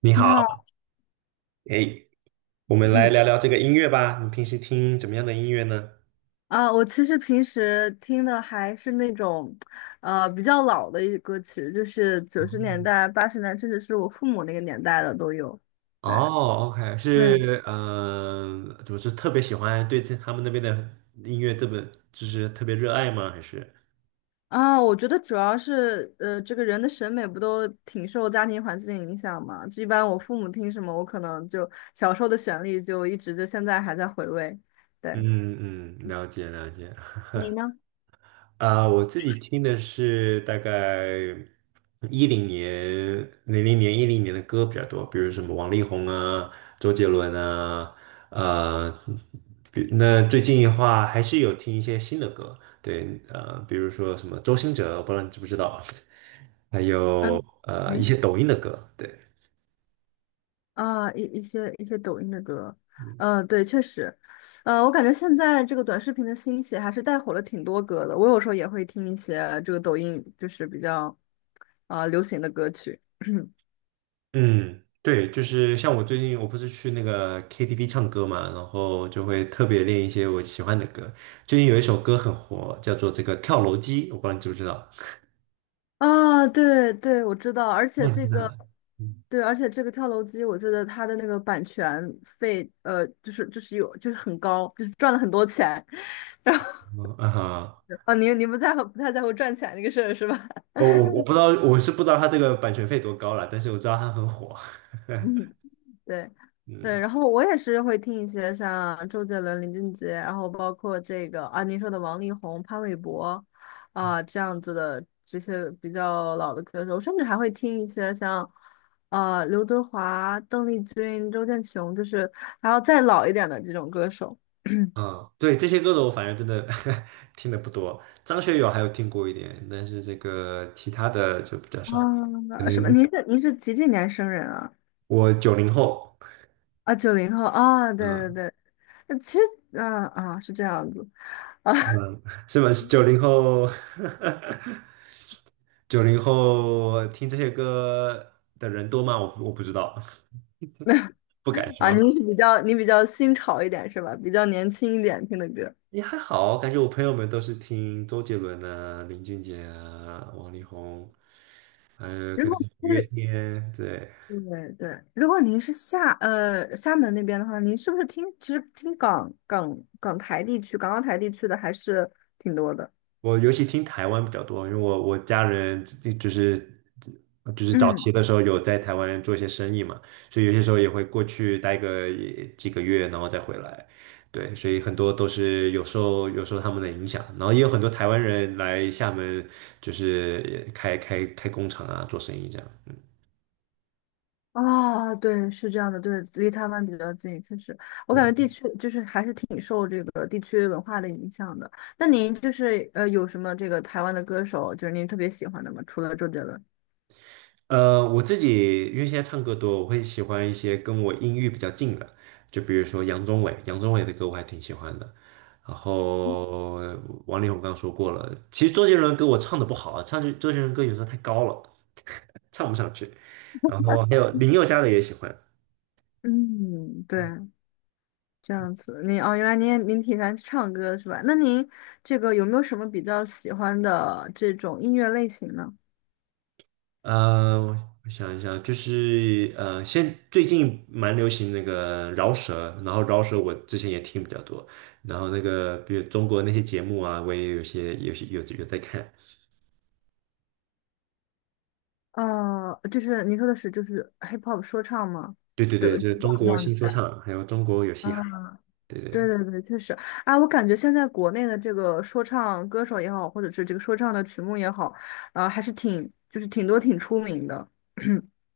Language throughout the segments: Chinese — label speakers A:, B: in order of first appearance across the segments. A: 你
B: 你
A: 好。
B: 好，
A: 哎，我们来
B: 嗯
A: 聊聊这个音乐吧。你平时听怎么样的音乐呢？
B: 我其实平时听的还是那种，比较老的一些歌曲，就是90年代、80年代，甚至是我父母那个年代的都有。对
A: 哦，OK，
B: 对，
A: 是，怎么是特别喜欢对这他们那边的音乐特别，就是特别热爱吗？还是，
B: 我觉得主要是，这个人的审美不都挺受家庭环境影响嘛？就一般我父母听什么，我可能就小时候的旋律就一直就现在还在回味。对，
A: 嗯嗯，了解了解。
B: 你呢？
A: 啊，我自己听的是大概一零年、零零年、一零年的歌比较多，比如什么王力宏啊、周杰伦啊，呃，比那最近的话还是有听一些新的歌。对，比如说什么周兴哲，我不知道你知不知道，还
B: 嗯
A: 有一
B: 嗯。
A: 些抖音的歌。对。
B: 一些抖音的歌，嗯、对，确实，我感觉现在这个短视频的兴起还是带火了挺多歌的。我有时候也会听一些这个抖音就是比较流行的歌曲
A: 嗯，对，就是像我最近我不是去那个 KTV 唱歌嘛，然后就会特别练一些我喜欢的歌。最近有一首歌很火，叫做这个《跳楼机》，我不知道你知不知道？
B: 对对，我知道，而且
A: 哦，你
B: 这
A: 知道？
B: 个
A: 嗯
B: 对，而且这个跳楼机，我记得它的那个版权费，就是有很高，就是赚了很多钱。然后
A: 嗯啊哈，
B: 你不太在乎赚钱这个事儿是吧？
A: 我不知道，我是不知道他这个版权费多高了，但是我知道他很火。
B: 嗯。对，对，
A: 嗯
B: 然后我也是会听一些像周杰伦、林俊杰，然后包括这个您说的王力宏、潘玮柏这样子的这些比较老的歌手，甚至还会听一些像刘德华、邓丽君、周建雄，就是还要再老一点的这种歌手。
A: 啊，对，这些歌手我反正真的 听的不多，张学友还有听过一点，但是这个其他的就比较少。可能
B: 什么？您是几几年生人啊？
A: 我九零后。
B: 90后啊，对对
A: 啊，
B: 对，那其实是这样子。啊。
A: 是吗？是吗？九零后，九零后听这些歌的人多吗？我不知道，不敢说。
B: 你比较新潮一点是吧？比较年轻一点听的歌。
A: 也还好，感觉我朋友们都是听周杰伦啊、林俊杰啊、王力宏，还有
B: 如
A: 可能
B: 果
A: 五月
B: 是，
A: 天，对。
B: 对对，如果您是厦门那边的话，您是不是听其实听港台地区、港澳台地区的还是挺多的？
A: 我尤其听台湾比较多，因为我家人就是早
B: 嗯，
A: 期的时候有在台湾做一些生意嘛，所以有些时候也会过去待个几个月，然后再回来。对，所以很多都是有受他们的影响，然后也有很多台湾人来厦门，就是开工厂啊，做生意这样。嗯，
B: 对，是这样的，对，离台湾比较近，确实，我感觉
A: 对。
B: 地区就是还是挺受这个地区文化的影响的。那您就是有什么这个台湾的歌手，就是您特别喜欢的吗？除了周杰伦？
A: 我自己因为现在唱歌多，我会喜欢一些跟我音域比较近的，就比如说杨宗纬，杨宗纬的歌我还挺喜欢的。然后王力宏刚刚说过了。其实周杰伦歌我唱的不好啊，唱周杰伦歌有时候太高了，唱不上去。然后还有林宥嘉的也喜欢。
B: 嗯，对，这样子，您原来您也挺喜欢唱歌是吧？那您这个有没有什么比较喜欢的这种音乐类型呢？
A: 呃，我想一想，就是最近蛮流行那个饶舌，然后饶舌我之前也听比较多，然后那个比如中国那些节目啊，我也有些有些有有在看。
B: 就是您说的是就是 hip hop 说唱吗？
A: 对对
B: 对，
A: 对，就是中
B: 这
A: 国
B: 样子
A: 新说
B: 的
A: 唱，还有中国有
B: 啊，
A: 嘻哈。对
B: 对
A: 对，
B: 对对，确实我感觉现在国内的这个说唱歌手也好，或者是这个说唱的曲目也好，还是挺就是挺多挺出名的。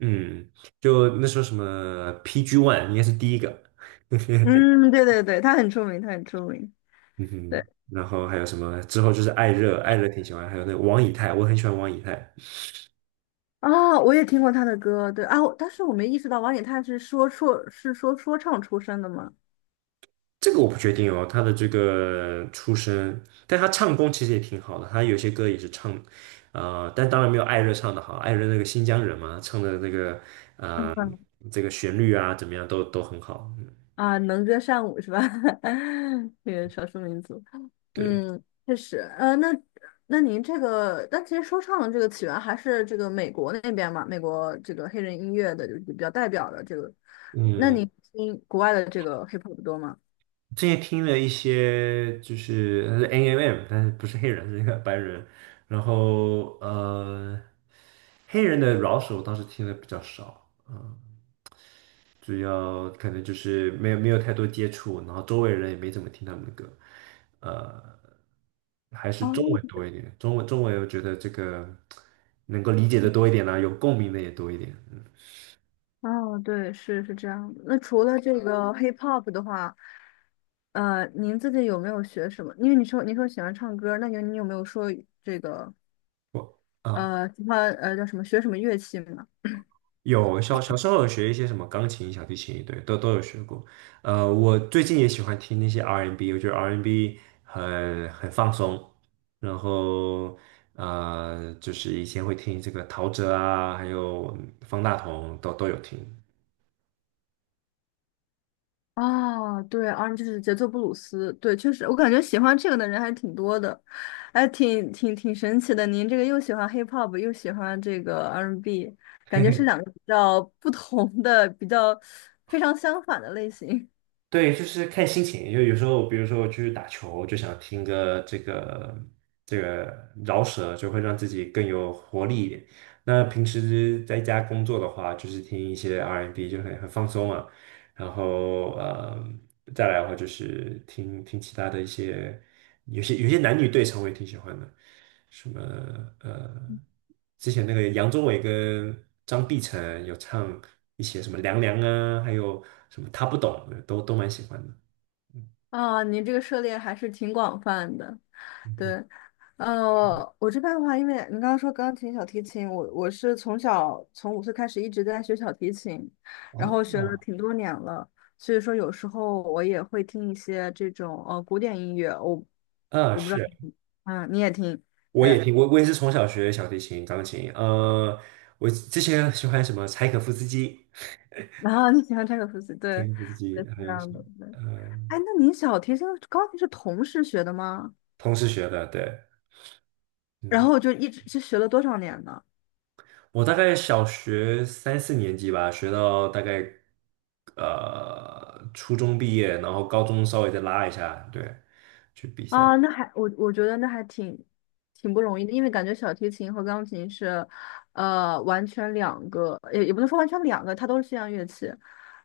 A: 嗯，就那时候什么 PG One 应该是第一个。
B: 嗯，对对对，他很出名，他很出名。
A: 嗯哼，
B: 对。
A: 然后还有什么之后就是艾热，艾热挺喜欢，还有那个王以太，我很喜欢王以太。
B: 我也听过他的歌，对啊，但是我没意识到王以太是说唱出身的嘛，
A: 这个我不确定哦，他的这个出身，但他唱功其实也挺好的，他有些歌也是唱，但当然没有艾热唱的好。艾热那个新疆人嘛，唱的那个 呃
B: 嗯
A: 这个旋律啊怎么样都很好。嗯
B: 能歌善舞是吧？这个少数民族，
A: 对，
B: 嗯，确实，那您这个，但其实说唱的这个起源还是这个美国那边嘛，美国这个黑人音乐的就是比较代表的这个，那
A: 嗯，
B: 你听国外的这个 hip hop 多吗？
A: 之前听了一些就是 NMM，但是不是黑人，是一个白人，然后黑人的饶舌我倒是听的比较少。嗯主要可能就是没有太多接触，然后周围人也没怎么听他们的歌。呃，还是
B: 哦
A: 中文多一点，中文我觉得这个能够理解的多一点啦、有共鸣的也多一点。嗯，
B: 哦，对，是这样的。那除了这个hip hop 的话，您自己有没有学什么？因为你说喜欢唱歌，那你有没有说这个
A: 我啊。
B: 喜欢叫什么学什么乐器吗？
A: 有小时候有学一些什么钢琴、小提琴，对，都有学过。我最近也喜欢听那些 R&B，我觉得 R&B 很放松。然后就是以前会听这个陶喆啊，还有方大同都有听。
B: 哦，对 r 就是节奏布鲁斯，对，确实，我感觉喜欢这个的人还挺多的，哎，挺神奇的。您这个又喜欢 hip hop，又喜欢这个 R&B，n 感觉是两个比较不同的、比较非常相反的类型。
A: 对，就是看心情。因为有时候，比如说我去打球，就想听个这个饶舌，就会让自己更有活力一点。那平时在家工作的话，就是听一些 R&B，and B，就很放松啊。然后再来的话就是听听其他的一些。有些男女对唱我也挺喜欢的，什么呃，之前那个杨宗纬跟张碧晨有唱一些什么《凉凉》啊，还有什么他不懂，都蛮喜欢的。嗯
B: 你这个涉猎还是挺广泛的。
A: 嗯嗯
B: 对，我这边的话，因为你刚刚说钢琴、小提琴，我是从小从5岁开始一直在学小提琴，然后
A: 哦，
B: 学了挺多年了，所以说有时候我也会听一些这种古典音乐，
A: 啊，
B: 我不知道
A: 是，
B: 你，嗯，你也听，
A: 我也
B: 对，
A: 听，我也是从小学小提琴、钢琴。我之前喜欢什么柴可夫斯基，
B: 然后你喜欢柴可夫斯基，
A: 柴
B: 对，
A: 可夫斯
B: 对，
A: 基
B: 是
A: 还
B: 这
A: 有
B: 样
A: 什么，
B: 的，对。哎，那你小提琴、钢琴是同时学的吗？
A: 同时学的，对，
B: 然
A: 嗯。
B: 后就一直是学了多少年呢？
A: 我大概小学三四年级吧，学到大概初中毕业，然后高中稍微再拉一下，对，去比赛，
B: 那还我觉得那还挺不容易的，因为感觉小提琴和钢琴是，完全两个，也不能说完全两个，它都是西洋乐器，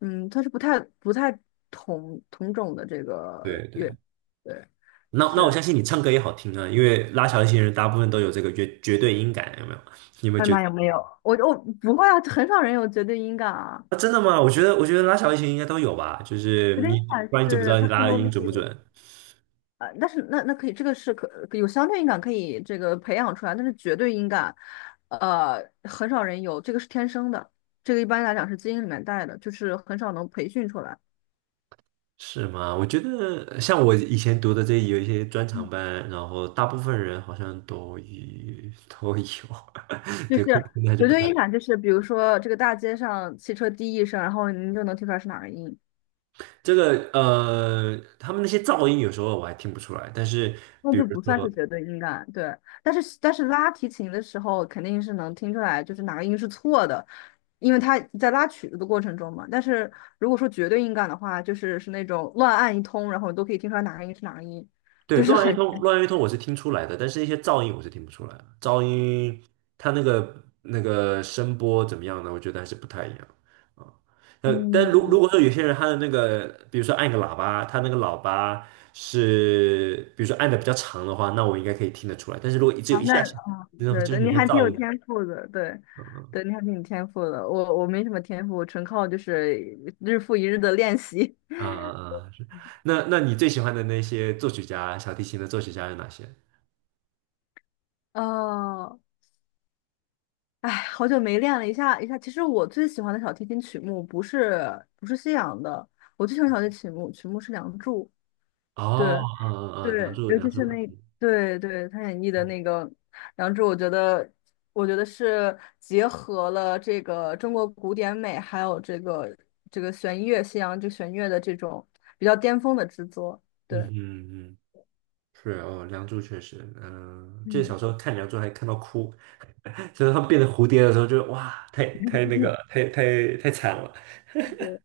B: 嗯，它是不太同种的这个
A: 对
B: 乐，
A: 对。
B: 对，
A: 那我
B: 是。
A: 相信你唱歌也好听啊，因为拉小提琴人大部分都有这个绝对音感，有没有？你有没有
B: 艾
A: 觉得？
B: 玛有没有？我不会啊，很少人有绝对音感啊，
A: 啊，真的吗？我觉得拉小提琴应该都有吧，就是
B: 绝对音
A: 你
B: 感
A: 不然你怎么知
B: 是
A: 道你
B: 它更
A: 拉的
B: 多的
A: 音准不
B: 是。
A: 准？
B: 但是那可以，这个是可有相对应感，可以这个培养出来，但是绝对音感，很少人有，这个是天生的，这个一般来讲是基因里面带的，就是很少能培训出来。
A: 是吗？我觉得像我以前读的这有一些专场
B: 嗯
A: 班，然后大部分人好像都有 都有，
B: 就
A: 对，
B: 是
A: 可能还是
B: 绝
A: 不
B: 对
A: 太。
B: 音感，就是比如说这个大街上汽车滴一声，然后您就能听出来是哪个音。
A: 这个他们那些噪音有时候我还听不出来，但是
B: 那
A: 比如
B: 就不算
A: 说
B: 是绝对音感，对。但是拉提琴的时候，肯定是能听出来，就是哪个音是错的，因为他在拉曲子的过程中嘛。但是如果说绝对音感的话，是那种乱按一通，然后你都可以听出来哪个音是哪个音，
A: 对，
B: 就是
A: 乱一
B: 很
A: 通，乱一通我是听出来的，但是一些噪音我是听不出来的。噪音它那个声波怎么样呢？我觉得还是不太一样啊。但如果
B: 嗯，
A: 说有些人他的那个，比如说按个喇叭，他那个喇叭是比如说按的比较长的话，那我应该可以听得出来。但是如果只有一下下，那种
B: 对
A: 就是
B: 对，
A: 很
B: 你
A: 像
B: 还挺
A: 噪
B: 有
A: 音。
B: 天赋的，对。
A: 嗯嗯
B: 对，你还挺有天赋的，我没什么天赋，纯靠就是日复一日的练习。
A: 啊啊，啊，是。那你最喜欢的那些作曲家，小提琴的作曲家有哪些？
B: 哦，哎，好久没练了一下一下。其实我最喜欢的小提琴曲目不是西洋的，我最喜欢小提琴曲目是《梁祝》。
A: 哦，
B: 对
A: 嗯
B: 对，
A: 嗯嗯，梁祝，
B: 尤
A: 梁
B: 其
A: 祝
B: 是
A: 好
B: 那
A: 听。
B: 对对他演绎的那个《梁祝》，我觉得是结合了这个中国古典美，还有这个弦乐西洋就弦乐的这种比较巅峰的制作。
A: 嗯
B: 对，
A: 嗯嗯。是哦，梁祝确实。嗯、记得小
B: 嗯，
A: 时候看梁祝还看到哭，就是他们变成蝴蝶的时候就，哇，太那个了，太惨了。
B: 对。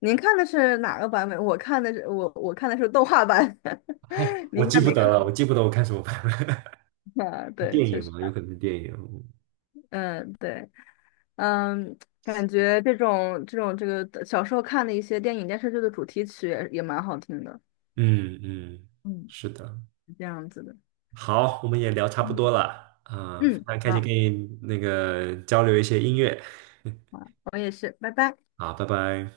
B: 您看的是哪个版本？我看的是动画版，
A: 我
B: 您应
A: 记
B: 该
A: 不
B: 没
A: 得
B: 看。
A: 了，我记不得我看什么版本。
B: 对，
A: 电
B: 确
A: 影
B: 实，
A: 嘛，有可能是电影。
B: 嗯，对，嗯，感觉这种这个小时候看的一些电影电视剧的主题曲也蛮好听的，
A: 嗯嗯，
B: 嗯，
A: 是的。
B: 是这样子的，
A: 好，我们也聊差不多
B: 嗯，
A: 了，啊、非
B: 嗯
A: 常开心
B: 好，
A: 跟你那个交流一些音乐。
B: 好，我也是，拜拜。
A: 好，拜拜。